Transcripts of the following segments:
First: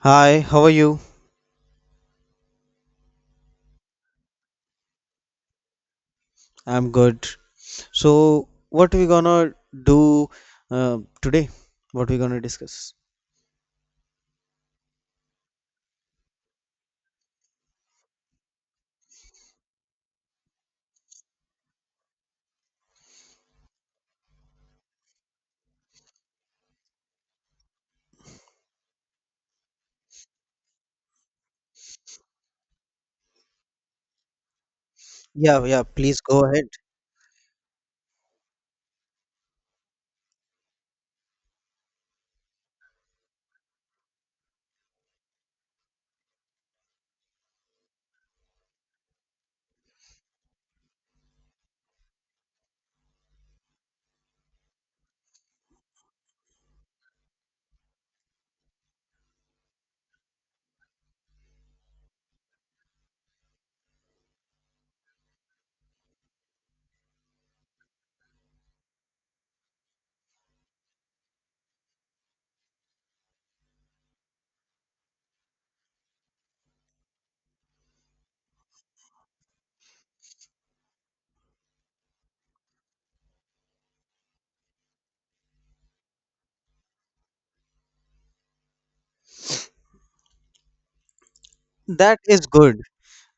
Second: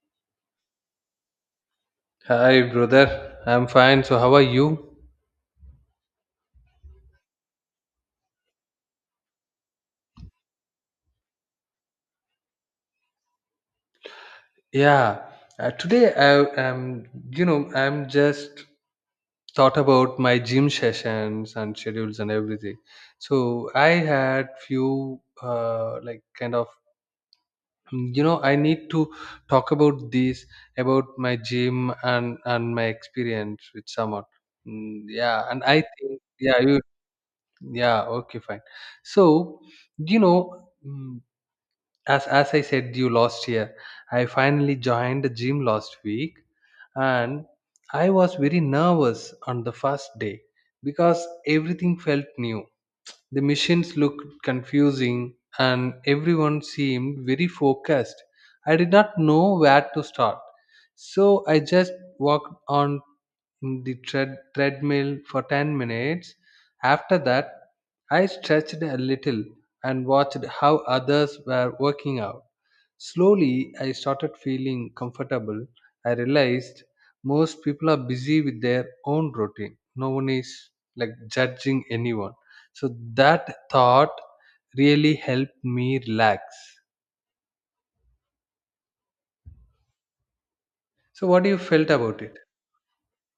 Hi, how are you? Hi, brother. I'm fine. So, how are you? I'm good. So, what we gonna do today? What we gonna discuss? Yeah. Today, I am, you know, I'm just thought about my gym sessions and schedules and everything. So, I had few, I need to talk about this about my gym and my experience with someone. Mm, yeah, and Yeah, I yeah, think, please go yeah, ahead. you, yeah, okay, fine. So, you know. Mm, As I said you last year, I finally joined the gym last week, and I was very nervous on the first day because everything felt new. The machines looked confusing and everyone seemed very focused. I did not know where to start. So I just walked on the treadmill for 10 minutes. After that, I stretched a little and watched how others were working out. Slowly, I started feeling comfortable. I realized most people are busy with their own routine. No one is like judging anyone. So that thought really helped me relax. So what do you felt That about it? is good.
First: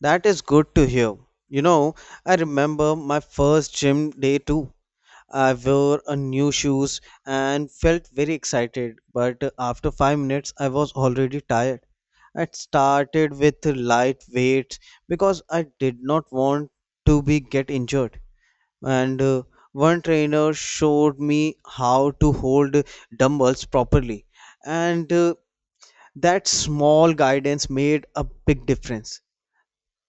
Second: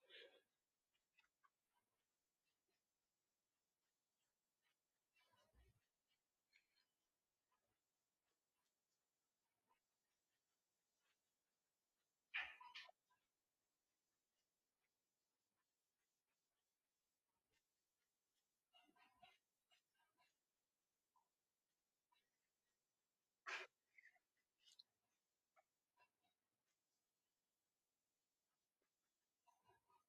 That is good to hear. You know, I remember my first gym day too. I wore a new shoes and felt very excited, but after 5 minutes I was already tired. I started with light weights because I did not want to be get injured. And One trainer showed me how to hold dumbbells properly, and that small guidance made a big difference.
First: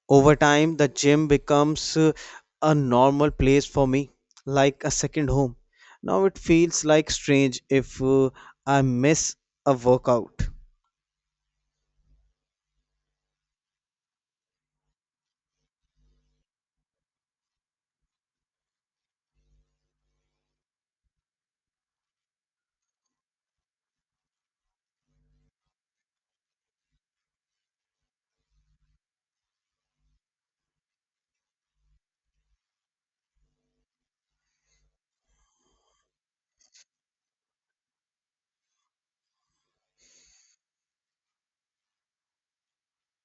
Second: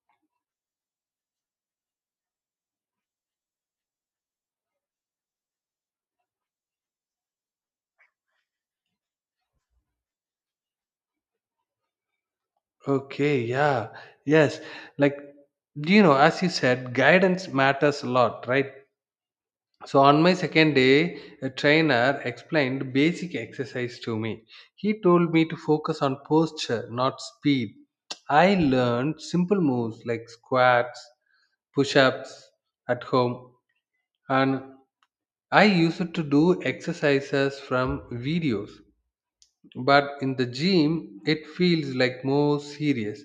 Over time the gym becomes a normal place for me, like a second home. Now it feels like strange if I miss a workout. Okay, yeah, yes. Like, you know, as you said, guidance matters a lot, right? So on my second day, a trainer explained basic exercise to me. He told me to focus on posture, not speed. I learned simple moves like squats, push ups at home, and I used to do exercises from videos, but in the gym it feels like more serious.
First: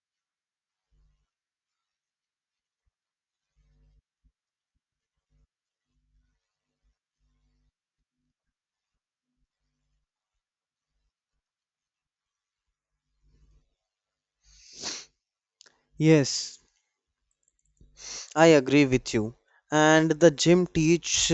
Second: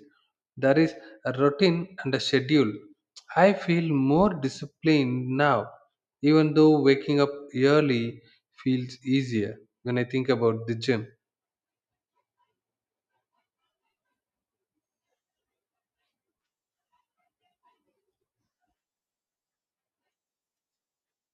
There is a routine and a schedule. I feel more disciplined now, even though waking up early feels easier when I think about the gym. Yes, I agree with you. And the gym teach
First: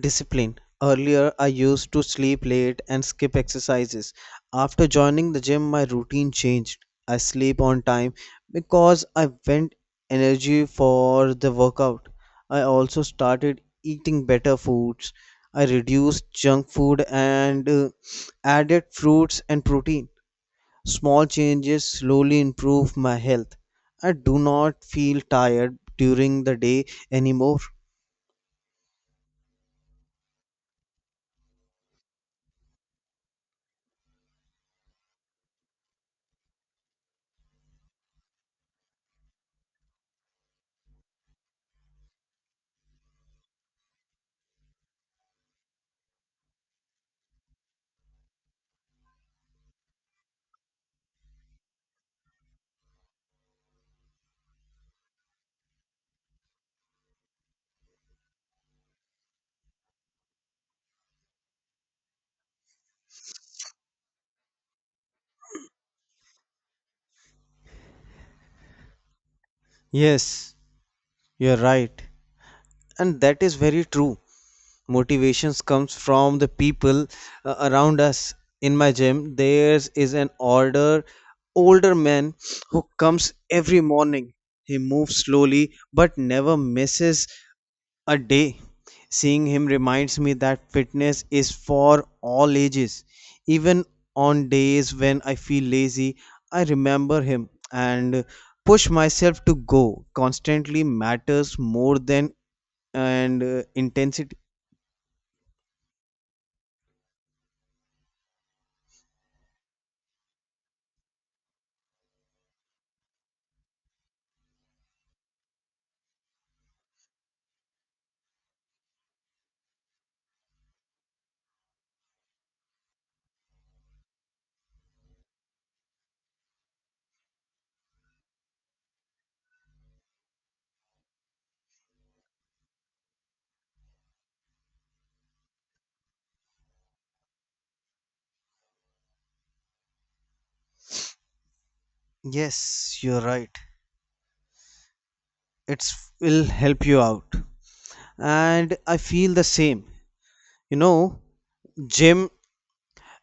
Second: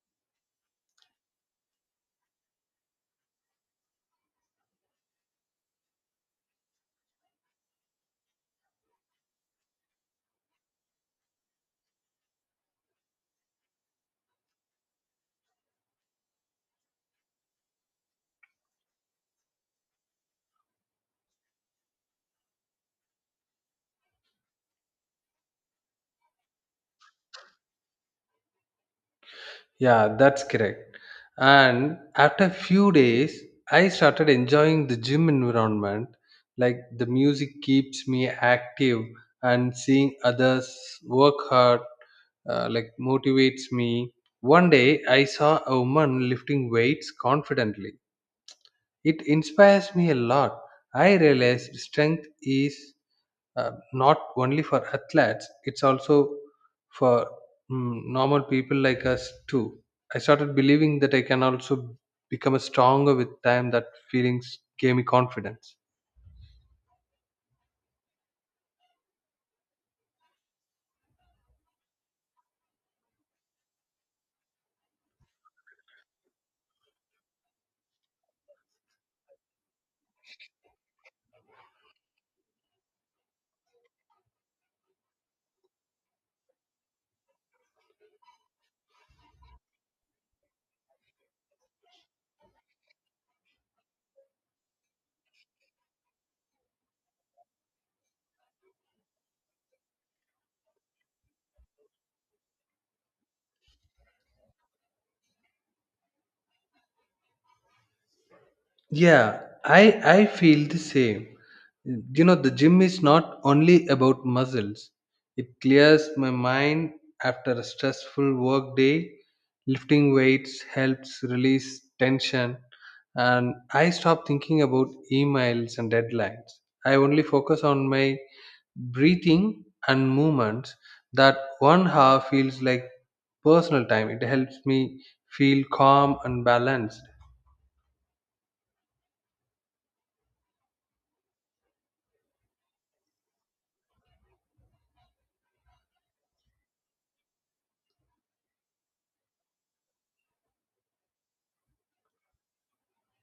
discipline. Earlier, I used to sleep late and skip exercises. After joining the gym, my routine changed. I sleep on time because I went energy for the workout. I also started eating better foods. I reduced junk food and added fruits and protein. Small changes slowly improve my health. I do not feel tired during the day anymore. Yeah, that's correct. And after a few days, I started enjoying the gym environment. Like the music keeps me active, and seeing others work hard like motivates me. One day, I saw a woman lifting weights confidently. It inspires me a lot. I realize strength is not only for athletes, it's also for normal people like us too. I started believing that I can also become a stronger with time. That feelings gave me confidence. Yes, you're right. And that is very true. Motivations comes from the people around us. In my gym, there is an older man who comes every morning. He moves slowly but never misses a day. Seeing him reminds me that fitness is for all ages. Even on days when I feel lazy, I remember him and push myself to go. Constantly matters more than and intensity. Yeah, I feel the same. You know, the gym is not only about muscles. It clears my mind after a stressful work day. Lifting weights helps release tension and I stop thinking about emails and deadlines. I only focus on my breathing and movements. That 1 hour feels like personal time. It helps me feel calm and balanced. Yes, you're right. It's will help you out. And I feel the same. You know, gym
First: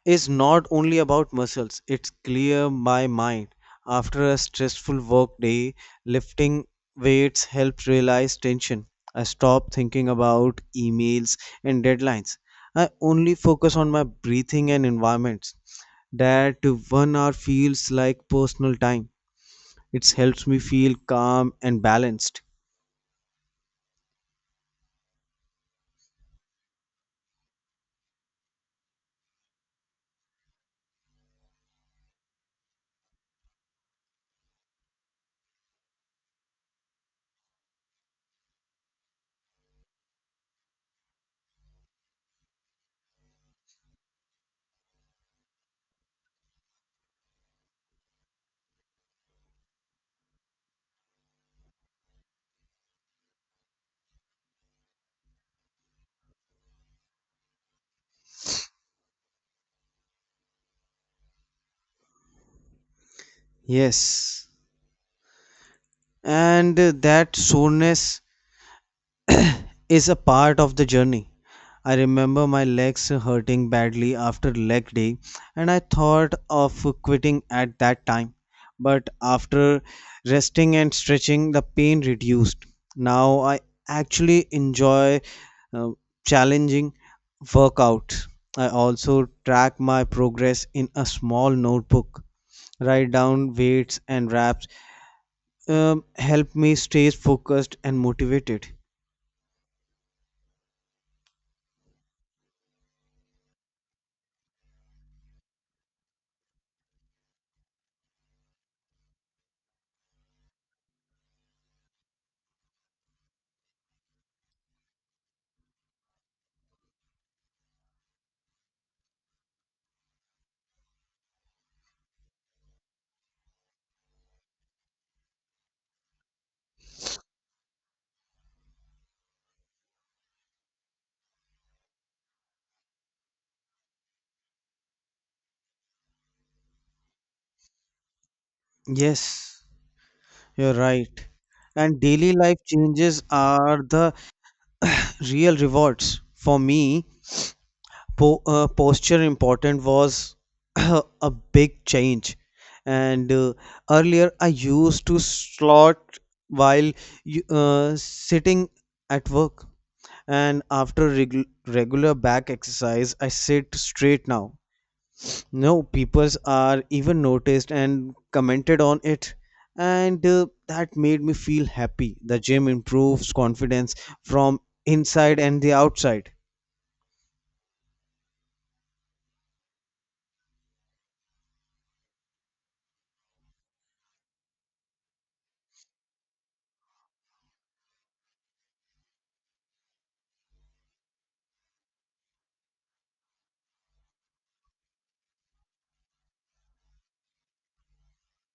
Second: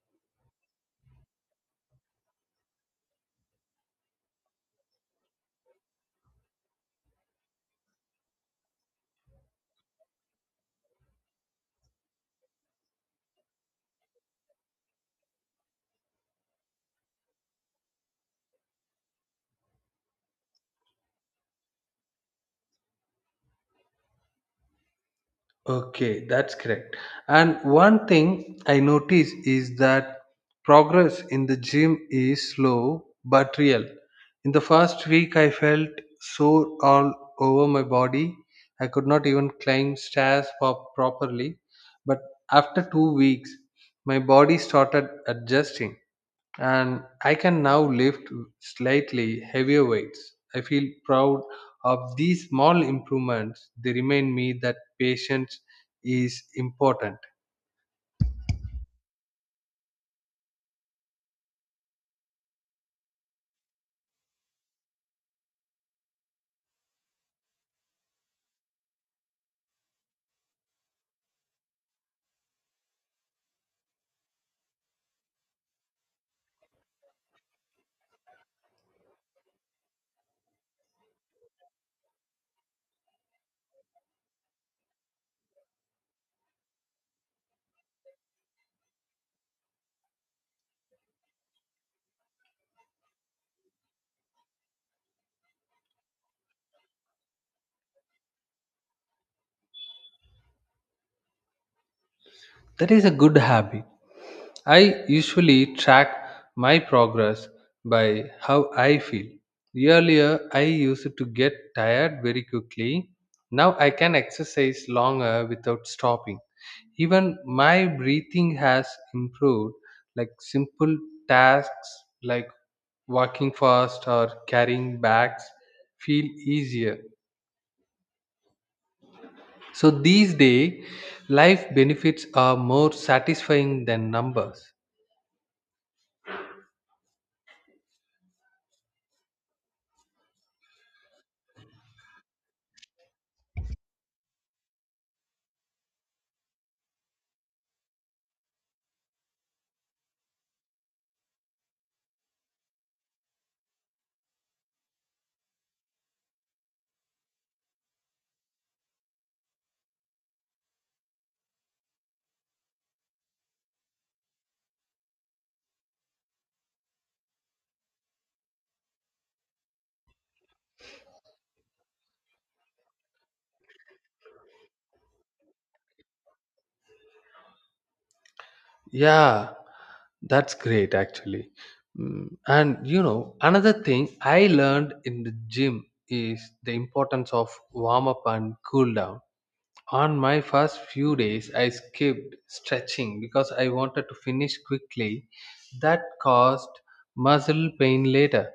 is not only about muscles. It's clear my mind. After a stressful work day, lifting weights helps realize tension. I stop thinking about emails and deadlines. I only focus on my breathing and environments. That 1 hour feels like personal time. It helps me feel calm and balanced. Okay, that's correct. And one thing I notice is that progress in the gym is slow but real. In the first week, I felt sore all over my body. I could not even climb stairs properly. But after 2 weeks, my body started adjusting and I can now lift slightly heavier weights. I feel proud of these small improvements. They remind me that patience is important. Yes. And that soreness is a part of the journey. I remember my legs hurting badly after leg day, and I thought of quitting at that time. But after resting and stretching, the pain reduced. Now I actually enjoy uh, challenging workouts. I also track my progress in a small notebook. Write down weights and reps help me stay focused and motivated. That is a good habit. I usually track my progress by how I feel. Earlier, I used to get tired very quickly. Now I can exercise longer without stopping. Even my breathing has improved, like simple tasks like walking fast or carrying bags feel easier. So these days, life benefits are more satisfying than numbers. Yes, you're right. And daily life changes are the real rewards for me. Posture important was a big change, and earlier I used to slot while sitting at work, and after regular back exercise I sit straight now. No, peoples are even noticed and commented on it, and that made me feel happy. The gym improves confidence from inside and the outside. Yeah, that's great actually. And you know, another thing I learned in the gym is the importance of warm up and cool down. On my first few days, I skipped stretching because I wanted to finish quickly. That caused muscle pain later.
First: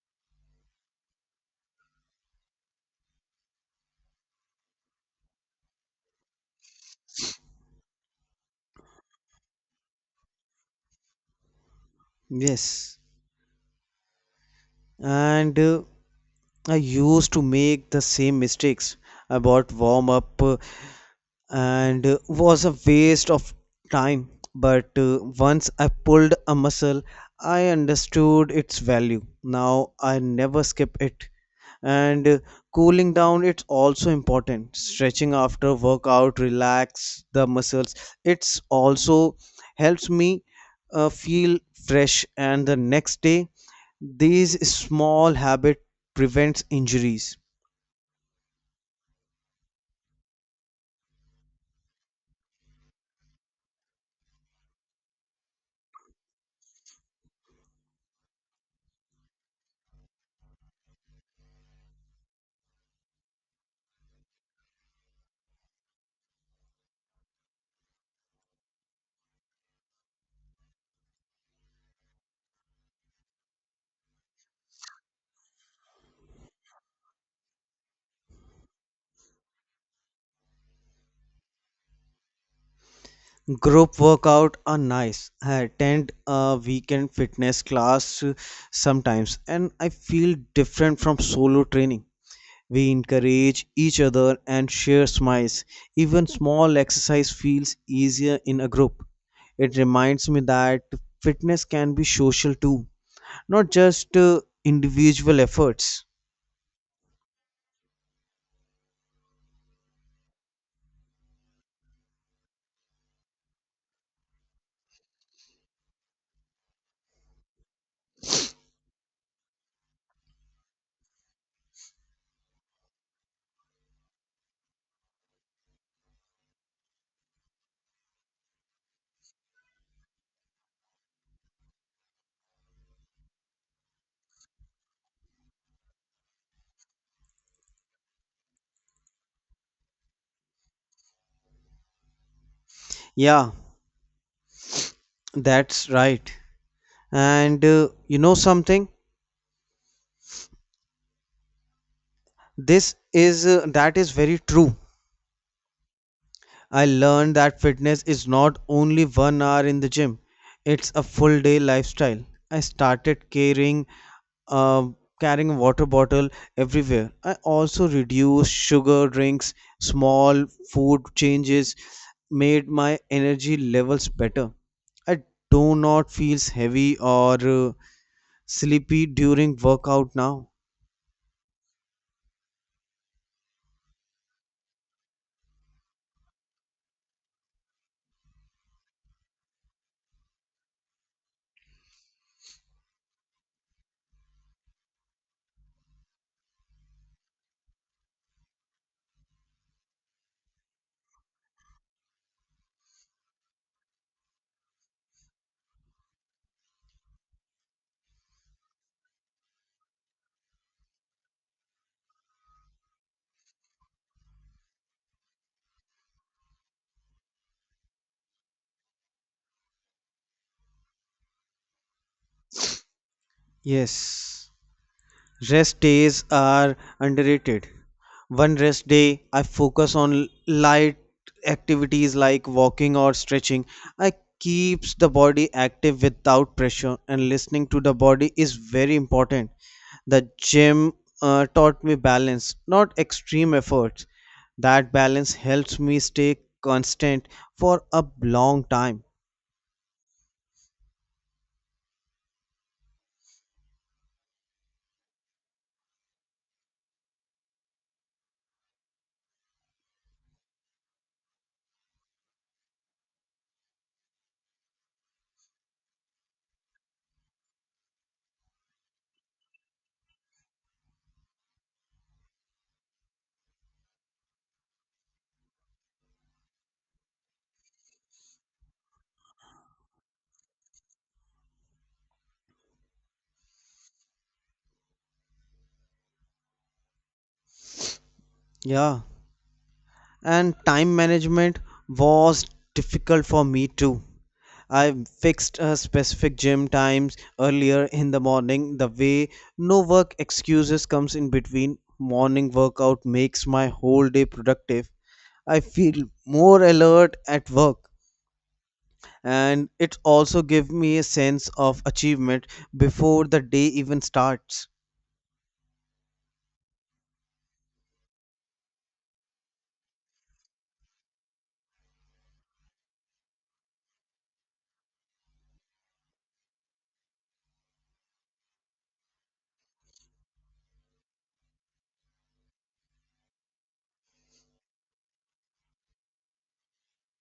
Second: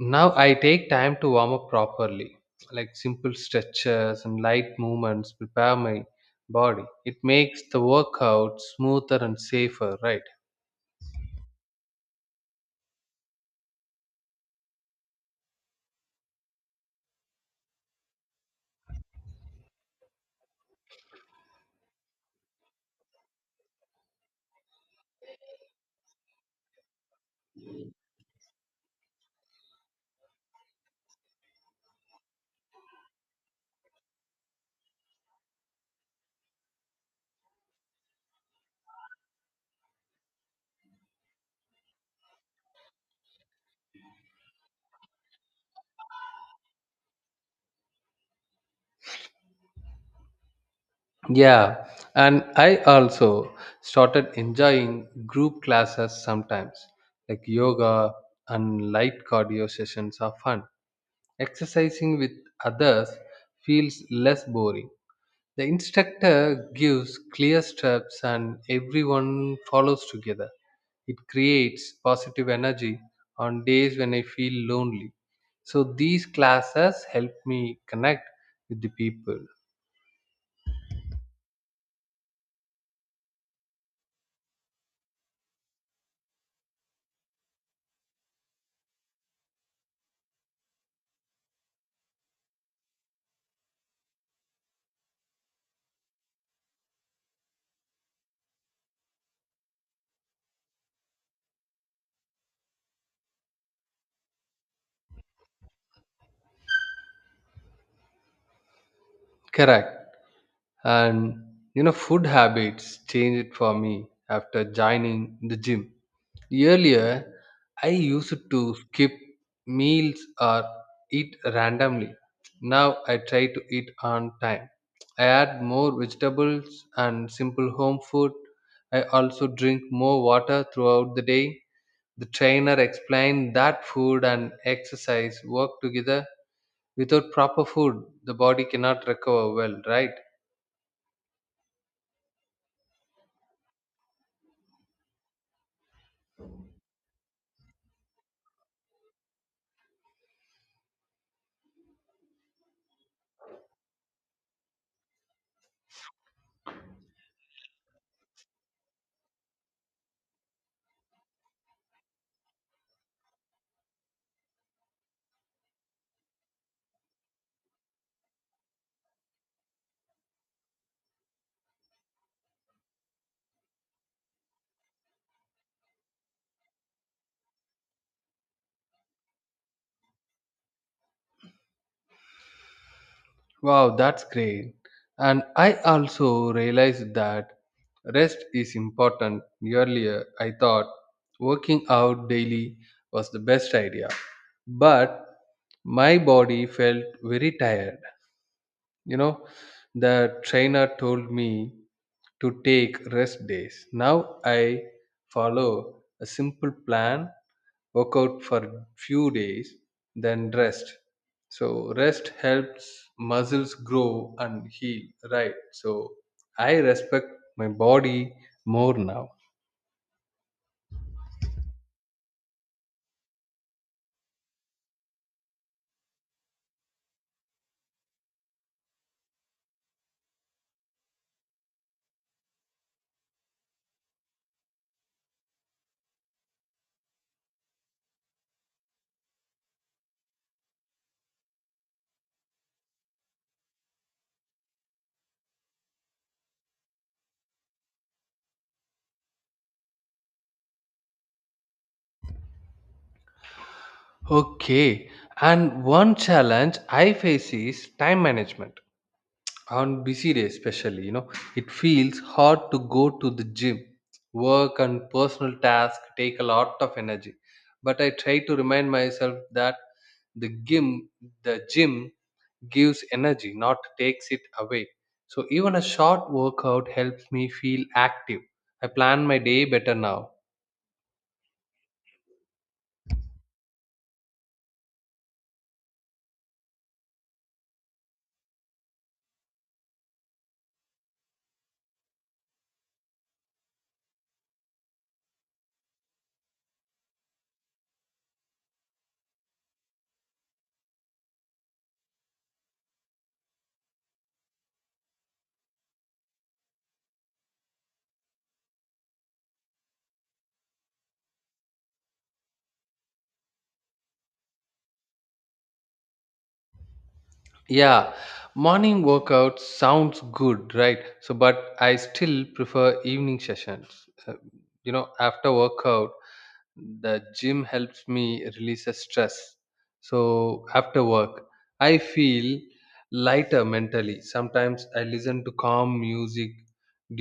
Now I take time to warm up properly, like simple stretches and light movements prepare my body. It makes the workout smoother and safer, right? Yes, and I used to make the same mistakes about warm up, and was a waste of time. But once I pulled a muscle, I understood its value. Now I never skip it. And Cooling down it's also important. Stretching after workout relax the muscles. It's also helps me feel fresh and the next day these small habit prevents injuries. Yeah, and I also started enjoying group classes sometimes, like yoga and light cardio sessions are fun. Exercising with others feels less boring. The instructor gives clear steps and everyone follows together. It creates positive energy on days when I feel lonely. So these classes help me connect with the people. Group workout are nice. I attend a weekend fitness class sometimes and I feel different from solo training. We encourage each other and share smiles. Even small exercise feels easier in a group. It reminds me that fitness can be social too, not just individual efforts. Correct. And you know, food habits changed it for me after joining the gym. Earlier I used to skip meals or eat randomly. Now I try to eat on time. I add more vegetables and simple home food. I also drink more water throughout the day. The trainer explained that food and exercise work together. Without proper food the body cannot recover well, right? Yeah, that's right. And you know something? This is That is very true. I learned that fitness is not only 1 hour in the gym. It's a full day lifestyle. I started caring carrying a water bottle everywhere. I also reduced sugar drinks, small food changes made my energy levels better. I do not feel heavy or sleepy during workout now. Wow, that's great. And I also realized that rest is important. Earlier, I thought working out daily was the best idea, but my body felt very tired. You know, the trainer told me to take rest days. Now I follow a simple plan, work out for few days, then rest. So rest helps muscles grow and heal, right? So I respect my body more now. Yes. Rest days are underrated. One rest day, I focus on light activities like walking or stretching. I keeps the body active without pressure and listening to the body is very important. The gym taught me balance, not extreme efforts. That balance helps me stay constant for a long time. Okay, and one challenge I face is time management. On busy days especially, you know, it feels hard to go to the gym. Work and personal tasks take a lot of energy, but I try to remind myself that the gym the gym gives energy, not takes it away. So even a short workout helps me feel active. I plan my day better now. Yeah. And time management was difficult for me too. I fixed a specific gym times earlier in the morning. The way no work excuses comes in between morning workout makes my whole day productive. I feel more alert at work and it also gives me a sense of achievement before the day even starts. Yeah, morning workout sounds good, right? So but I still prefer evening sessions. You know, after workout the gym helps me release the stress. So after work I feel lighter mentally. Sometimes I listen to calm music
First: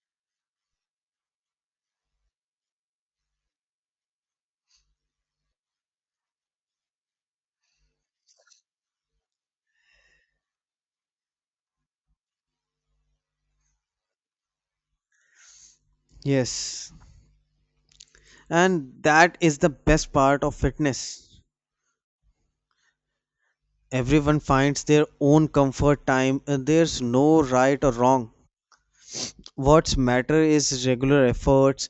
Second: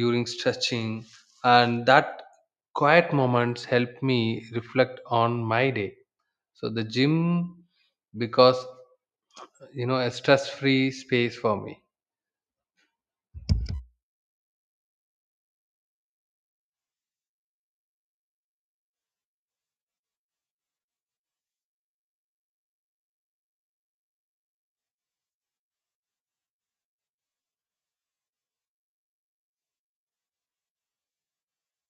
during stretching, and that quiet moments help me reflect on my day. So the gym because, you know, a stress free space for me. Yes, and that is the best part of fitness. Everyone finds their own comfort time. There's no right or wrong. What's matter is regular efforts.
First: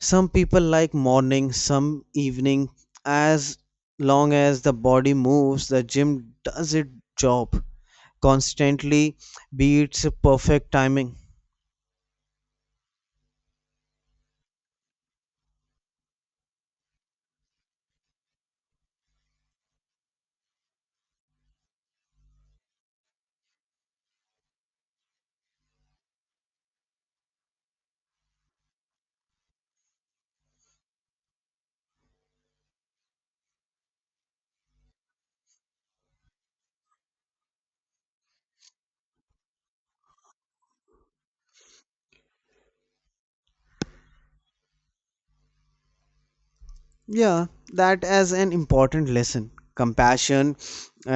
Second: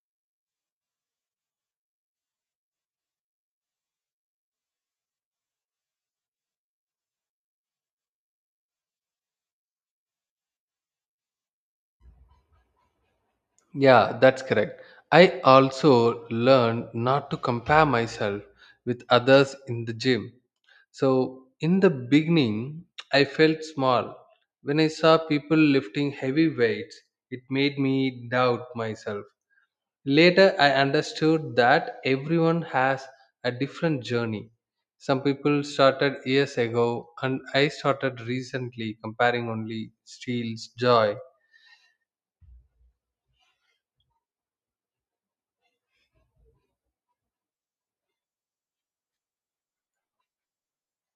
Some people like morning, some evening. As long as the body moves, the gym does its job. Constantly beats perfect timing. Yeah, that's correct. I also learned not to compare myself with others in the gym. So, in the beginning, I felt small. When I saw people lifting heavy weights, it made me doubt myself. Later, I understood that everyone has a different journey. Some people started years ago, and I started recently. Comparing only steals joy. Yeah, that as an important lesson. Compassion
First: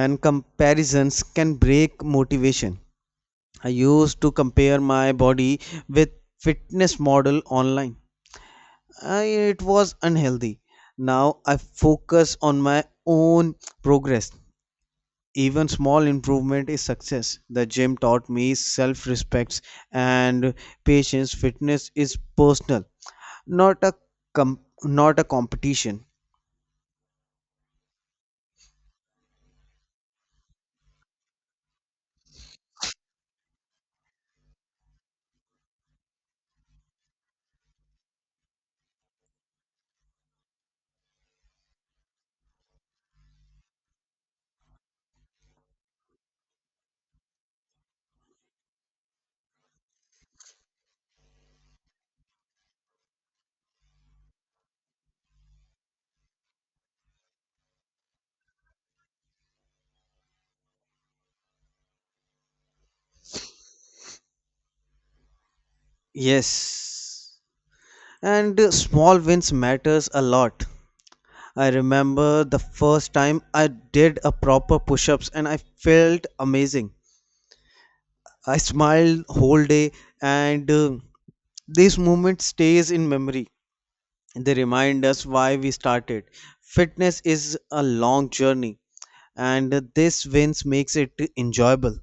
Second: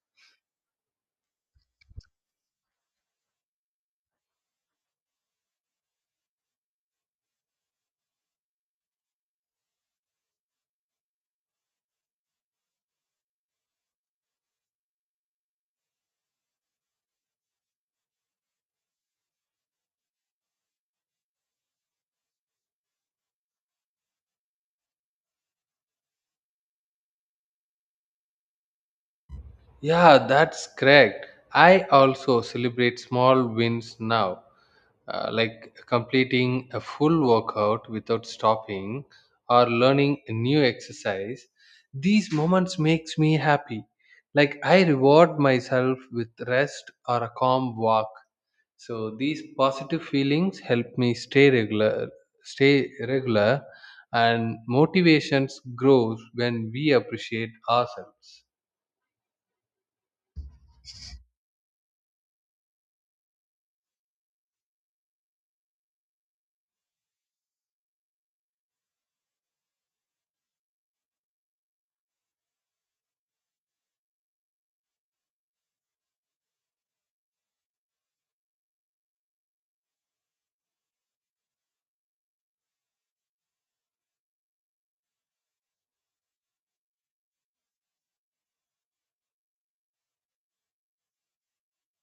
and comparisons can break motivation. I used to compare my body with fitness model online. I, it was unhealthy. Now I focus on my own progress. Even small improvement is success. The gym taught me self-respect and patience. Fitness is personal, not a not a competition. Yeah, that's correct. I also celebrate small wins now, like completing a full workout without stopping or learning a new exercise. These moments makes me happy. Like I reward myself with rest or a calm walk. So these positive feelings help me stay regular, and motivations grows when we appreciate ourselves. Yes. And small wins matters a lot. I remember the first time I did a proper push-ups and I felt amazing. I smiled whole day and this moment stays in memory. They remind us why we started. Fitness is a long journey and this wins makes it enjoyable.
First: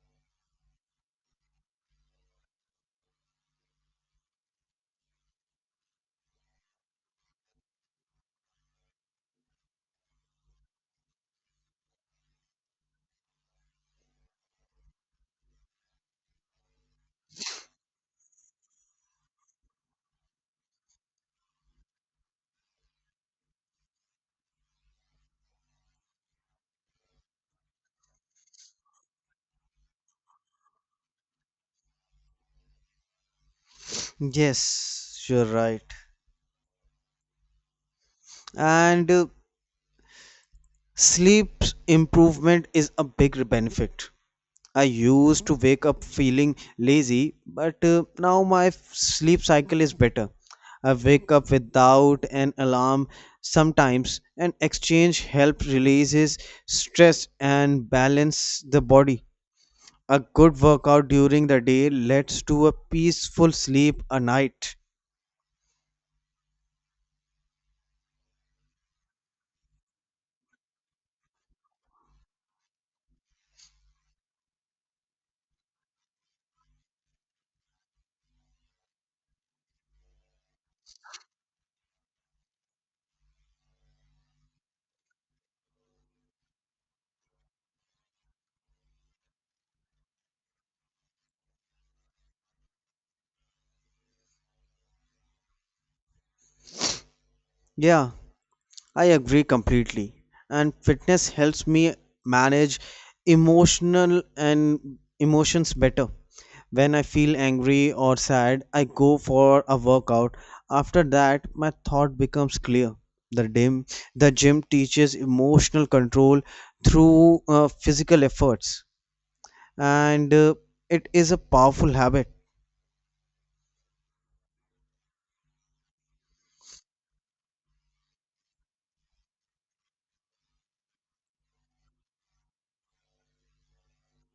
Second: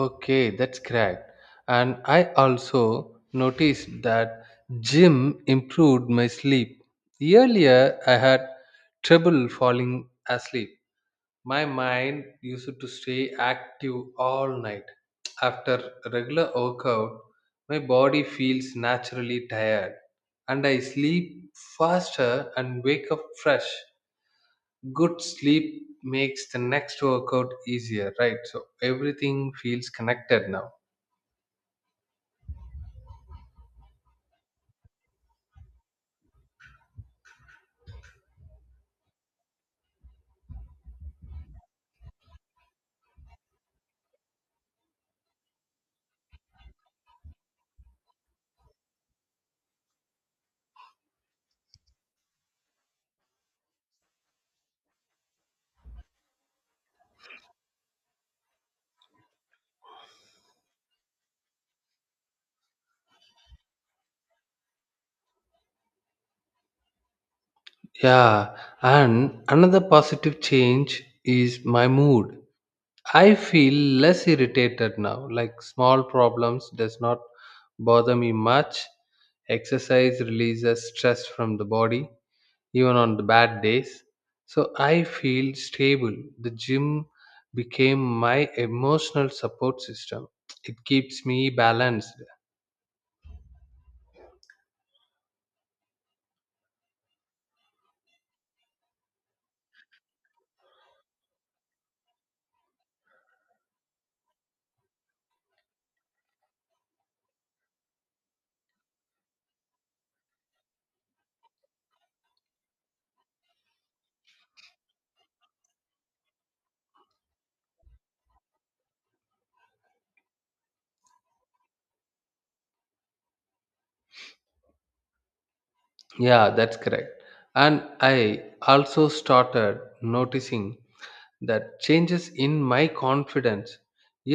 Okay, that's correct. And I also noticed that gym improved my sleep. Earlier, I had trouble falling asleep. My mind used to stay active all night. After regular workout, my body feels naturally tired and I sleep faster and wake up fresh. Good sleep makes the next workout easier, right? So everything feels connected now. Yes, you're right. And sleep improvement is a big benefit. I used to wake up feeling lazy, but now my sleep cycle is better. I wake up without an alarm sometimes, and exchange help releases stress and balance the body. A good workout during the day leads to a peaceful sleep at night. Yeah, and another positive change is my mood. I feel less irritated now. Like small problems does not bother me much. Exercise releases stress from the body even on the bad days. So I feel stable. The gym became my emotional support system. It keeps me balanced. Yeah, I agree completely. And fitness helps me manage emotional and emotions better. When I feel angry or sad, I go for a workout. After that, my thought becomes clear. The gym, the gym teaches emotional control through physical efforts, and it is a powerful habit. Yeah, that's correct. And I also started noticing that changes in my confidence.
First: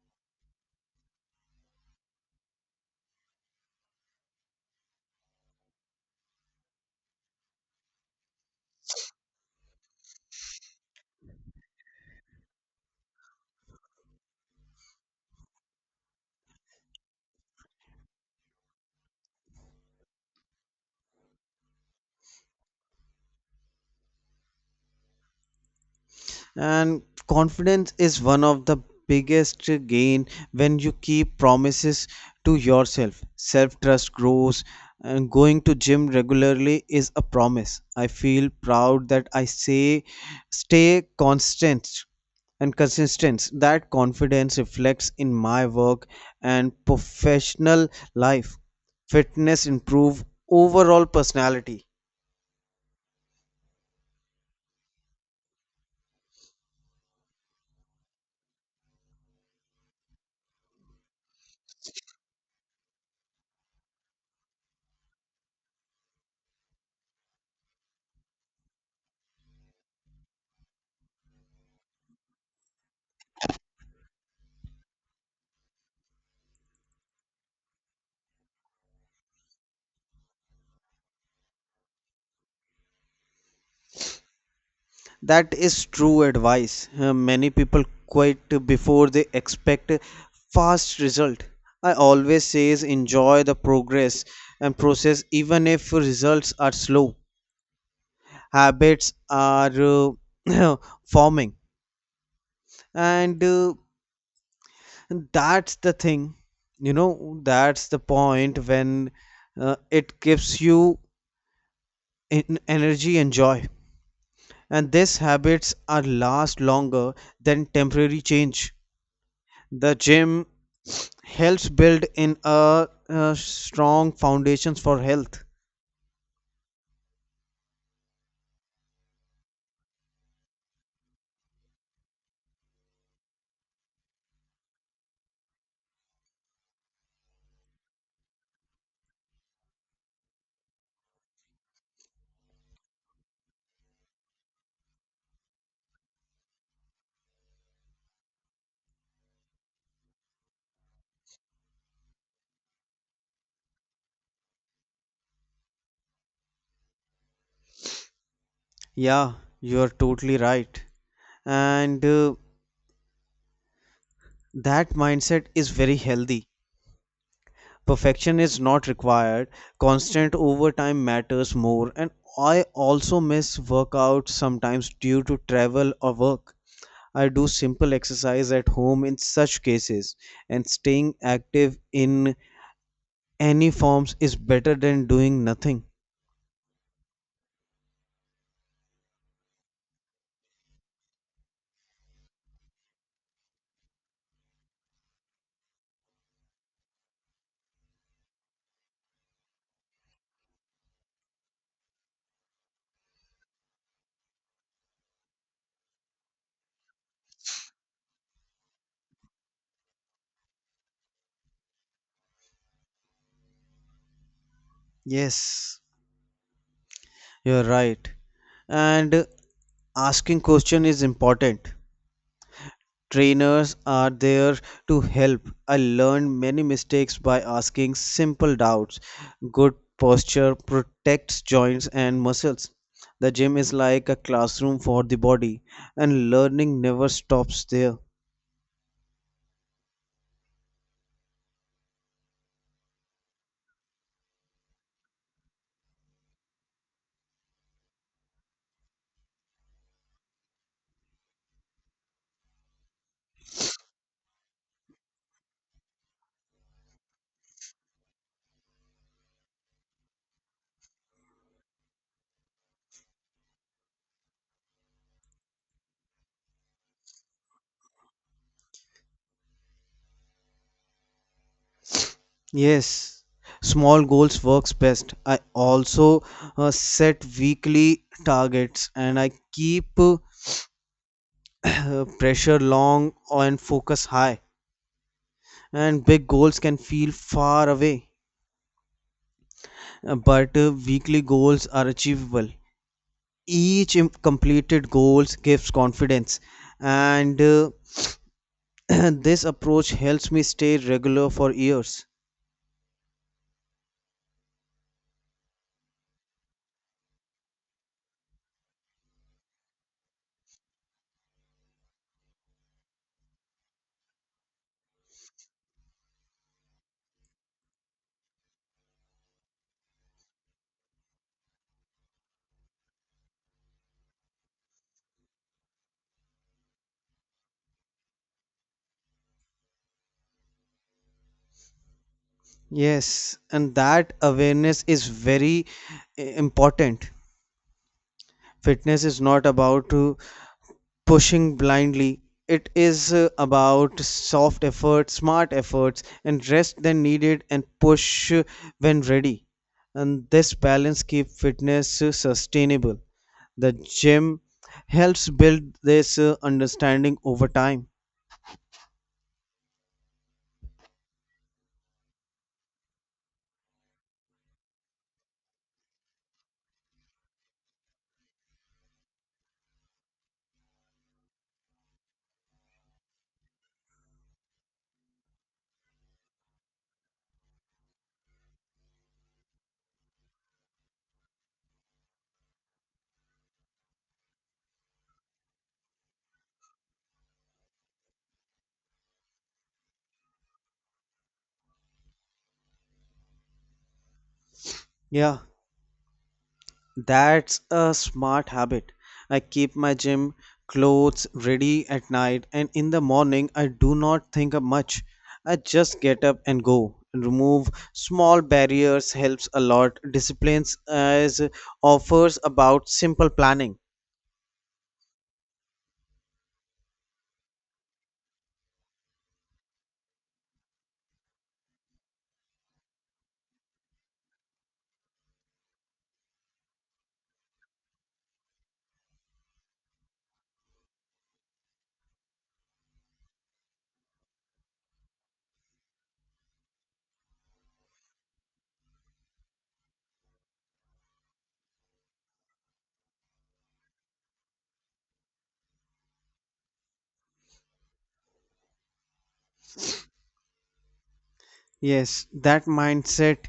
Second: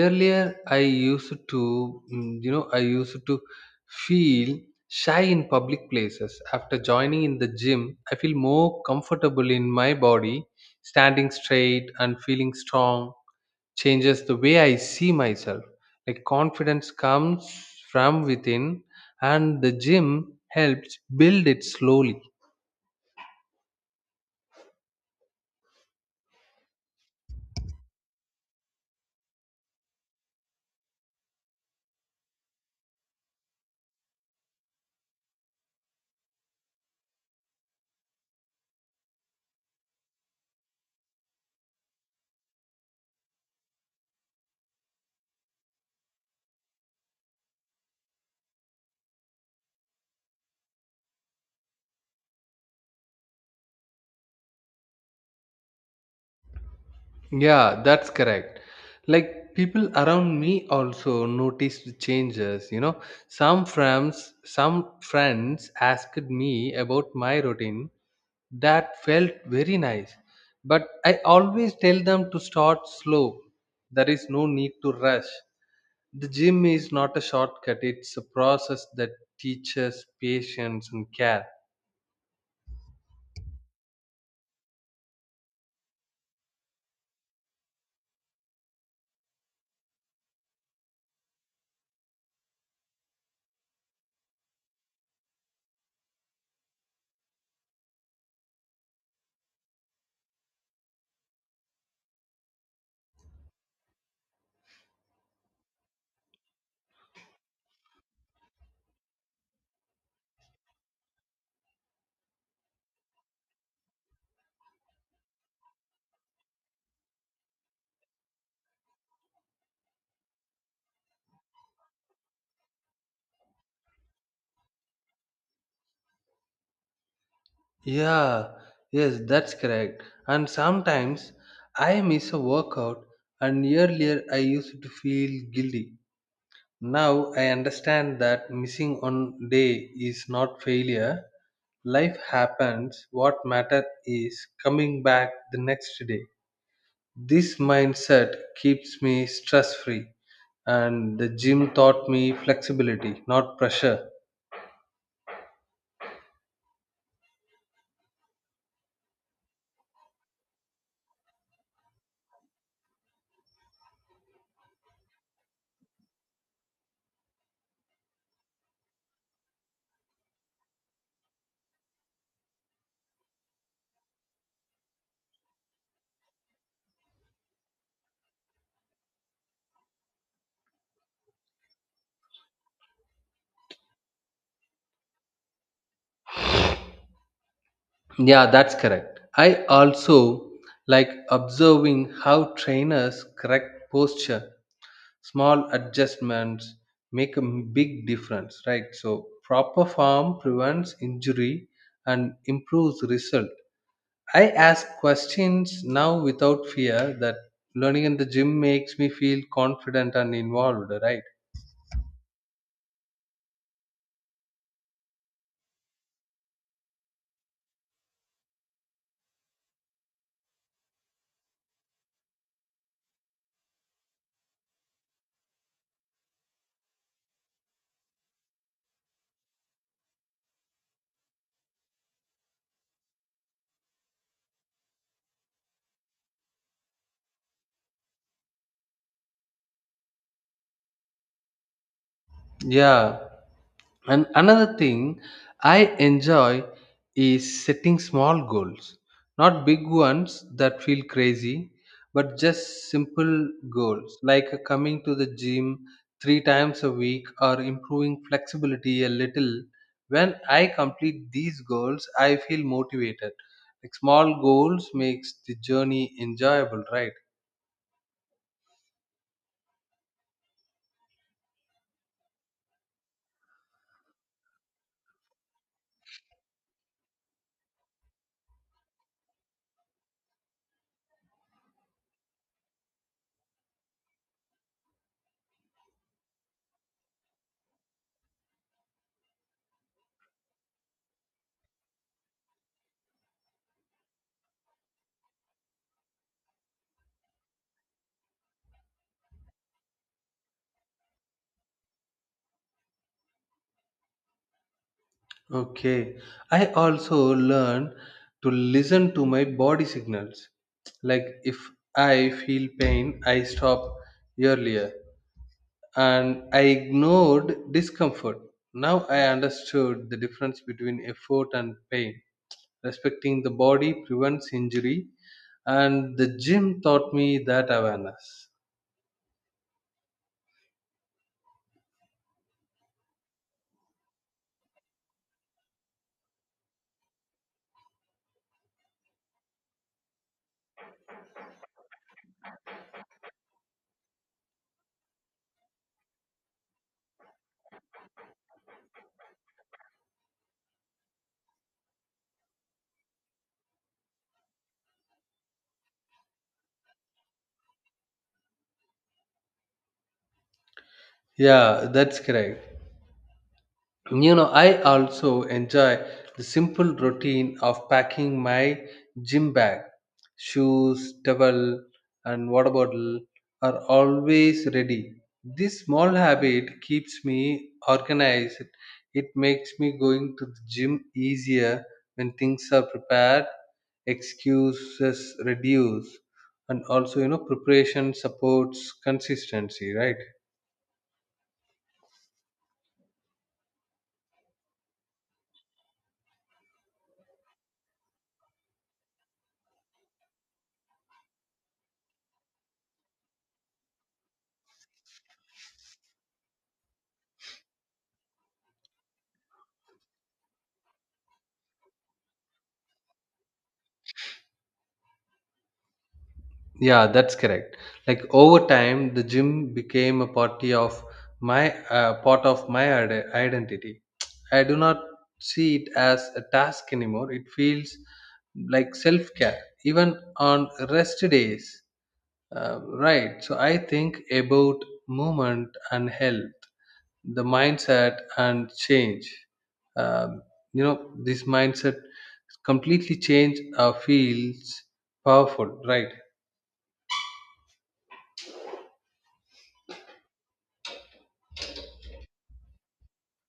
Earlier I used to, I used to feel shy in public places. After joining in the gym I feel more comfortable in my body. Standing straight and feeling strong changes the way I see myself. Like confidence comes from within, and the gym helps build it slowly. And confidence is one of the biggest gain. When you keep promises to yourself, self trust grows, and going to gym regularly is a promise. I feel proud that I say stay constant and consistent. That confidence reflects in my work and professional life. Fitness improve overall personality. Yeah, that's correct. Like people around me also noticed the changes, you know. Some friends asked me about my routine. That felt very nice. But I always tell them to start slow. There is no need to rush. The gym is not a shortcut, it's a process that teaches patience and care. That is true advice. Many people quit before they expect a fast result. I always says enjoy the progress and process even if results are slow. Habits are uh, forming, and that's the thing. You know, that's the point when it gives you energy and joy. And these habits are last longer than temporary change. The gym helps build in a, strong foundations for health. Yeah, yes, that's correct. And sometimes I miss a workout, and earlier I used to feel guilty. Now I understand that missing one day is not failure. Life happens. What matter is coming back the next day. This mindset keeps me stress free, and the gym taught me flexibility, not pressure. Yeah, you are totally right. And that mindset is very healthy. Perfection is not required. Constant overtime matters more. And I also miss workouts sometimes due to travel or work. I do simple exercise at home in such cases, and staying active in any forms is better than doing nothing. Yeah, that's correct. I also like observing how trainers correct posture. Small adjustments make a big difference, right? So, proper form prevents injury and improves result. I ask questions now without fear. That learning in the gym makes me feel confident and involved, right? Yes. You're right. And asking question is important. Trainers are there to help. I learned many mistakes by asking simple doubts. Good posture protects joints and muscles. The gym is like a classroom for the body, and learning never stops there. Yeah, and another thing I enjoy is setting small goals, not big ones that feel crazy, but just simple goals like coming to the gym 3 times a week or improving flexibility a little. When I complete these goals, I feel motivated. Like small goals makes the journey enjoyable, right? Yes, small goals works best. I also set weekly targets and I keep uh, pressure long and focus high. And big goals can feel far away, but weekly goals are achievable. Each completed goals gives confidence, and this approach helps me stay regular for years. Okay. I also learn to listen to my body signals. Like if I feel pain, I stop. Earlier and I ignored discomfort. Now I understood the difference between effort and pain. Respecting the body prevents injury, and the gym taught me that awareness. Yes, and that awareness is very important. Fitness is not about to pushing blindly. It is about soft efforts, smart efforts, and rest than needed, and push when ready. And this balance keeps fitness sustainable. The gym helps build this understanding over time. Yeah, that's correct. You know, I also enjoy the simple routine of packing my gym bag. Shoes, towel, and water bottle are always ready. This small habit keeps me organized. It makes me going to the gym easier. When things are prepared, excuses reduce, and also, you know, preparation supports consistency, right? Yeah. That's a smart habit. I keep my gym clothes ready at night, and in the morning, I do not think of much. I just get up and go. Remove small barriers helps a lot. Disciplines as offers about simple planning. Yeah, that's correct. Like over time, the gym became a party of my part of my identity. I do not see it as a task anymore. It feels like self-care, even on rest days. Right. So I think about movement and health, the mindset and change. Um, this mindset completely change feels powerful, right? Yes, that mindset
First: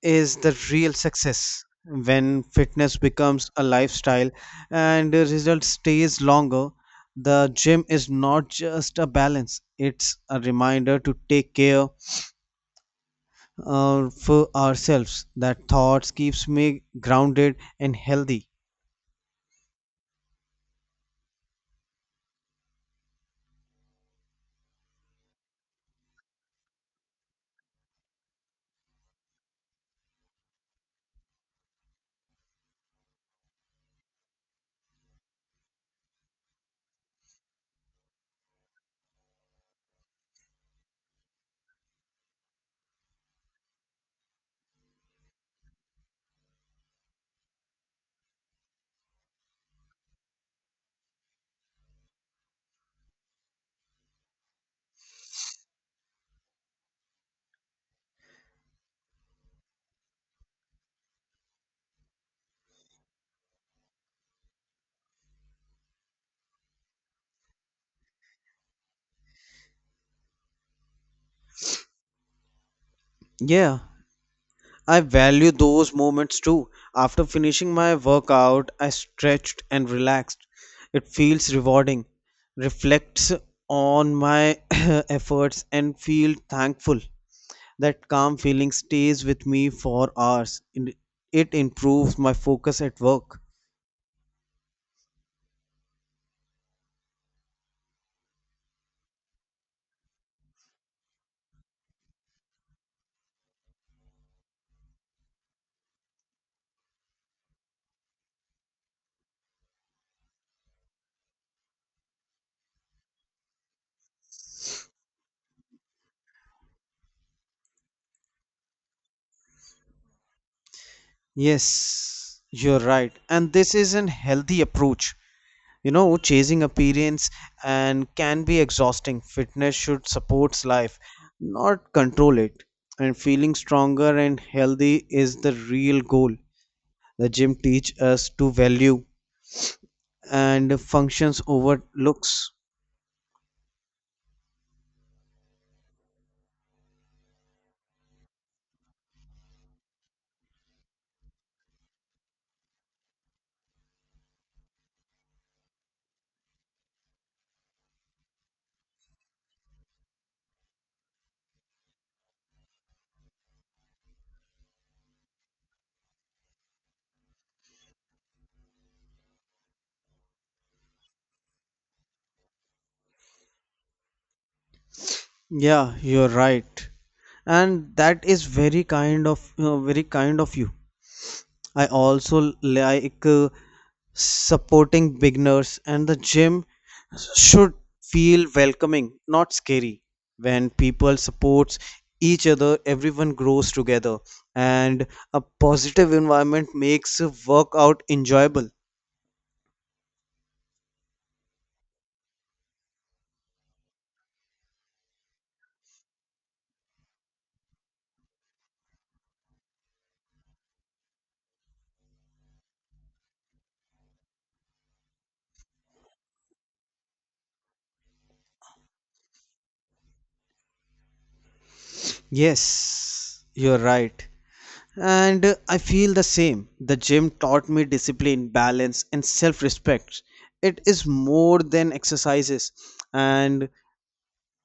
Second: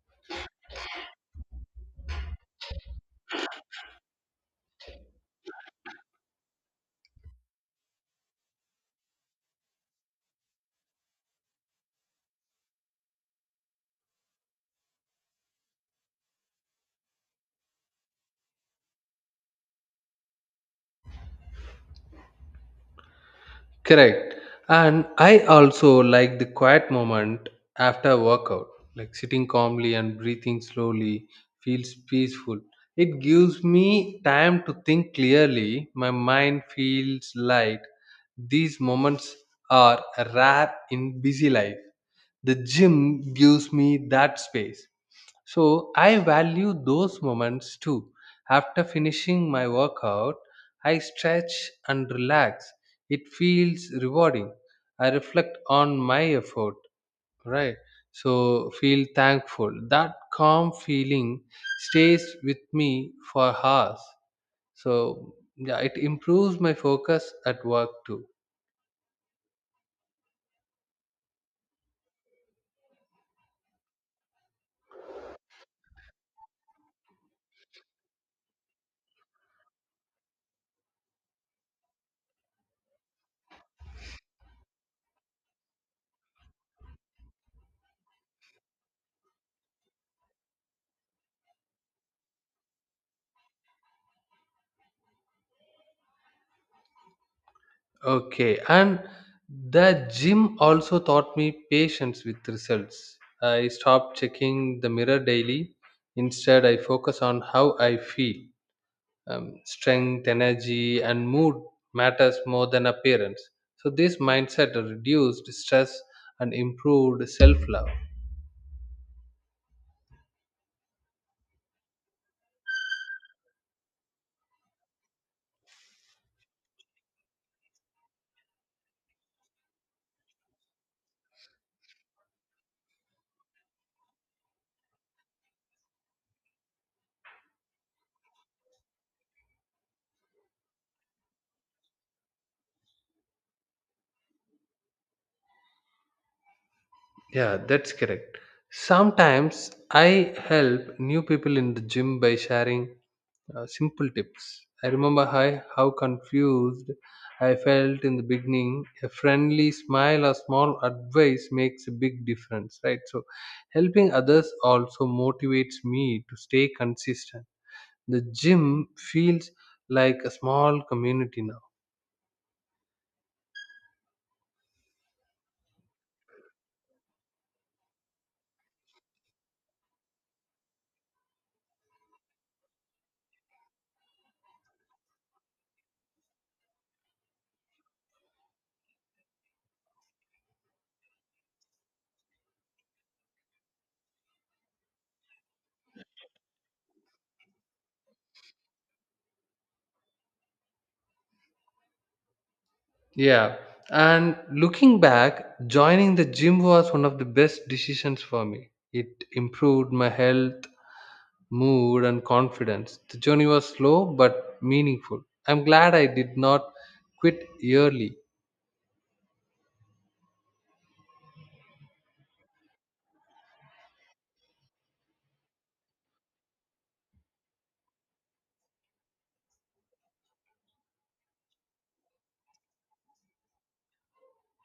is the real success. When fitness becomes a lifestyle and the result stays longer, the gym is not just a balance. It's a reminder to take care for ourselves. That thoughts keeps me grounded and healthy. Correct. And I also like the quiet moment after workout, like sitting calmly and breathing slowly feels peaceful. It gives me time to think clearly. My mind feels light. These moments are rare in busy life. The gym gives me that space. So I value those moments too. After finishing my workout, I stretch and relax. It feels rewarding. I reflect on my effort, right? So feel thankful. That calm feeling stays with me for hours. So yeah, it improves my focus at work too. Yeah, I value those moments too. After finishing my workout, I stretched and relaxed. It feels rewarding, reflects on my efforts, and feel thankful. That calm feeling stays with me for hours. And it improves my focus at work. Okay, and the gym also taught me patience with results. I stopped checking the mirror daily. Instead, I focus on how I feel. Strength, energy, and mood matters more than appearance. So this mindset reduced stress and improved self-love. Yes, you're right. And this is an healthy approach. You know, chasing appearance and can be exhausting. Fitness should support life, not control it, and feeling stronger and healthy is the real goal. The gym teach us to value and functions over looks. Yeah, that's correct. Sometimes I help new people in the gym by sharing simple tips. I remember how confused I felt in the beginning. A friendly smile or small advice makes a big difference, right? So, helping others also motivates me to stay consistent. The gym feels like a small community now. Yeah, you're right. And that is very kind of you. I also like supporting beginners, and the gym should feel welcoming, not scary. When people support each other, everyone grows together, and a positive environment makes a workout enjoyable. Yeah. And looking back, joining the gym was one of the best decisions for me. It improved my health, mood, and confidence. The journey was slow but meaningful. I'm glad I did not quit early. Yes, you're right. And I feel the same. The gym taught me discipline, balance, and self respect. It is more than exercises. And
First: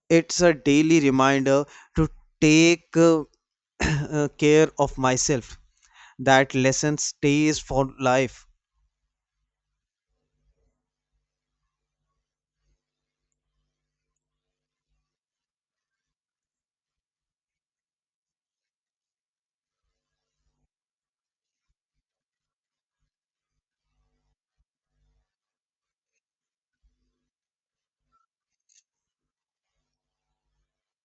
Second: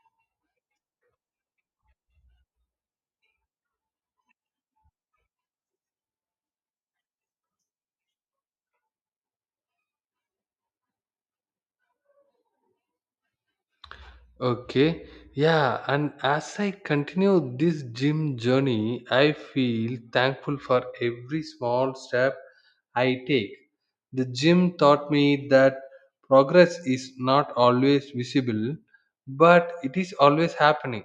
it's a daily reminder to take care of myself. That lesson stays for life. Okay. Yeah. And as I continue this gym journey, I feel thankful for every small step I take. The gym taught me that progress is not always visible, but it is always happening.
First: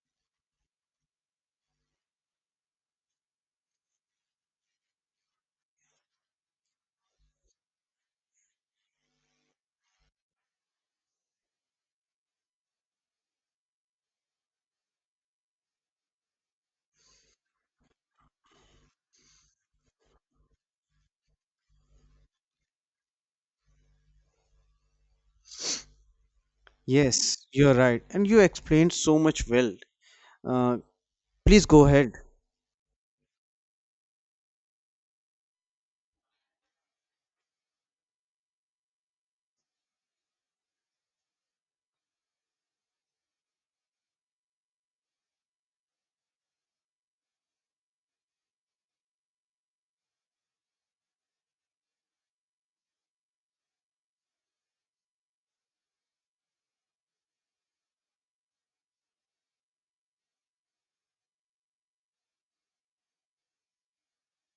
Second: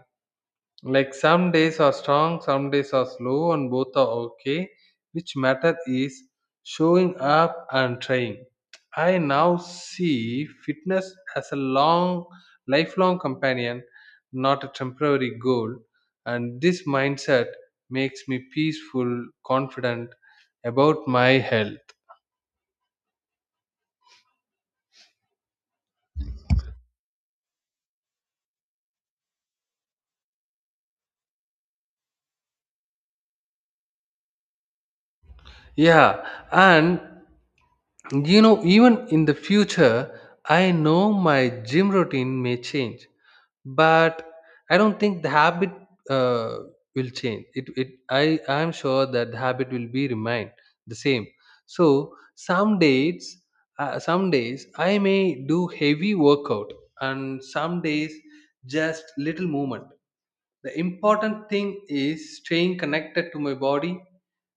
Like some days are strong, some days are slow, and both are okay. Which matter is showing up and trying. I now see fitness as a long, lifelong companion, not a temporary goal. And this mindset makes me peaceful, confident about my health. Yes, you're right. And you explained so much well. Uh, please go ahead. Yeah, and you know, even in the future, I know my gym routine may change, but I don't think the habit uh, will change. I'm sure that the habit will be remain the same. So some days I may do heavy workout, and some days just little movement. The important thing is staying connected to my body.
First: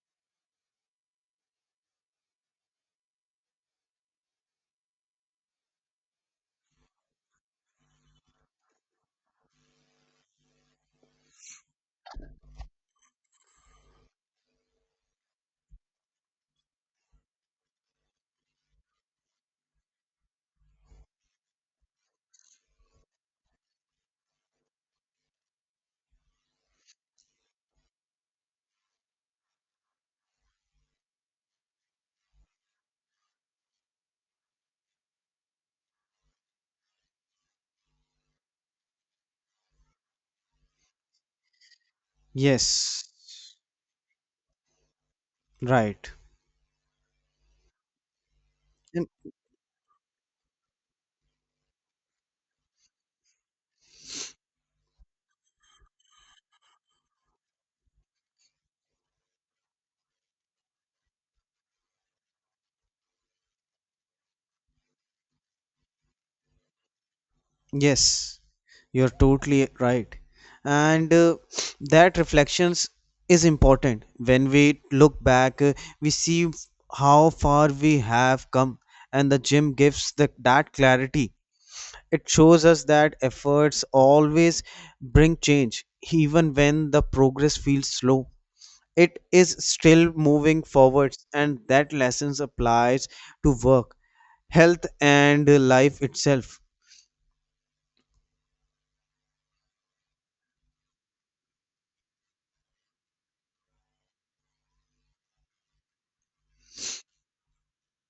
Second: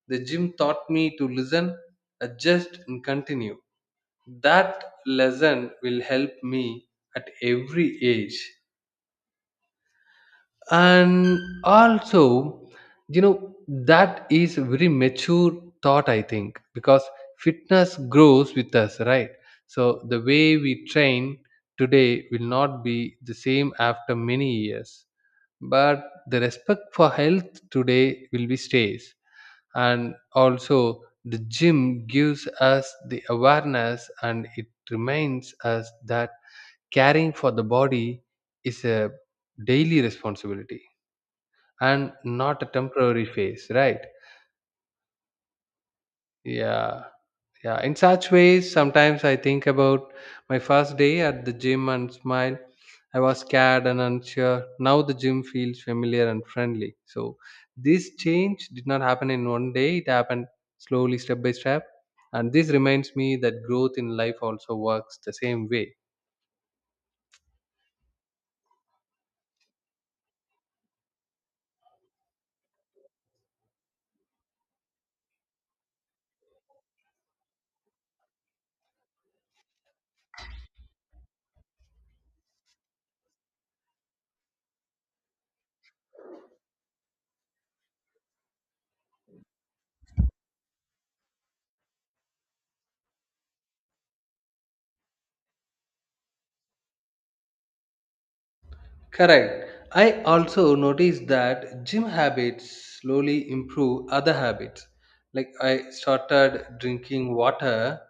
The gym taught me to listen, adjust, and continue that lesson will help me at every age, and also you know that is a very mature thought I think, because fitness grows with us, right? So the way we train today will not be the same after many years, but the respect for health today will be stays. And also the gym gives us the awareness, and it reminds us that caring for the body is a daily responsibility and not a Yes, temporary phase, right? right. Yeah, yeah. In such ways, sometimes I think about my first day at the gym and smile. I was scared and unsure. Now the gym feels familiar and friendly. So this change did not happen in one day. It happened slowly, step by step. And this reminds me that growth in life also works the same way. Yes, you're totally right. And that reflections is important. When we look back, we see how far we have come, and the gym gives that clarity. It shows us that efforts always bring change, even when the progress feels slow. It is still moving forwards, and that lessons applies to work, health, and life itself. Correct. I also noticed that gym habits slowly improve other habits. Like I started drinking water,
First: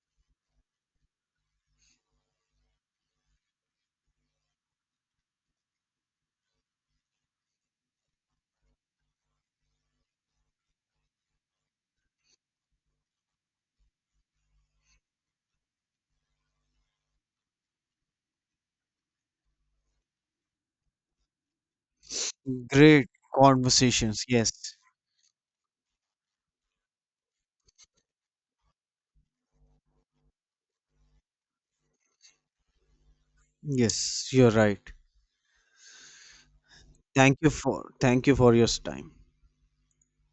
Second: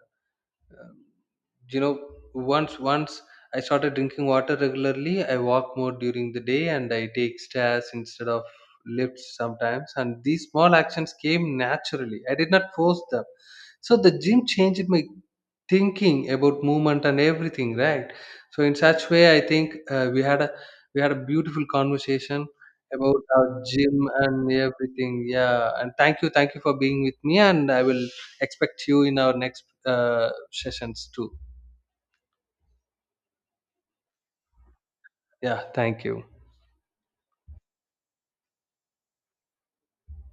you know, once I started drinking water regularly, I walk more during the day, and I take stairs instead of lifts sometimes. And these small actions came naturally. I did not force them. So the gym changed my thinking about movement and everything, right? So in such way I think, we had a beautiful conversation Great about our gym conversations. and Yes. everything. Yeah, and thank you for being with me, and I will expect you in our next sessions too. Yes, you're right. Yeah, thank you. Thank you for your time.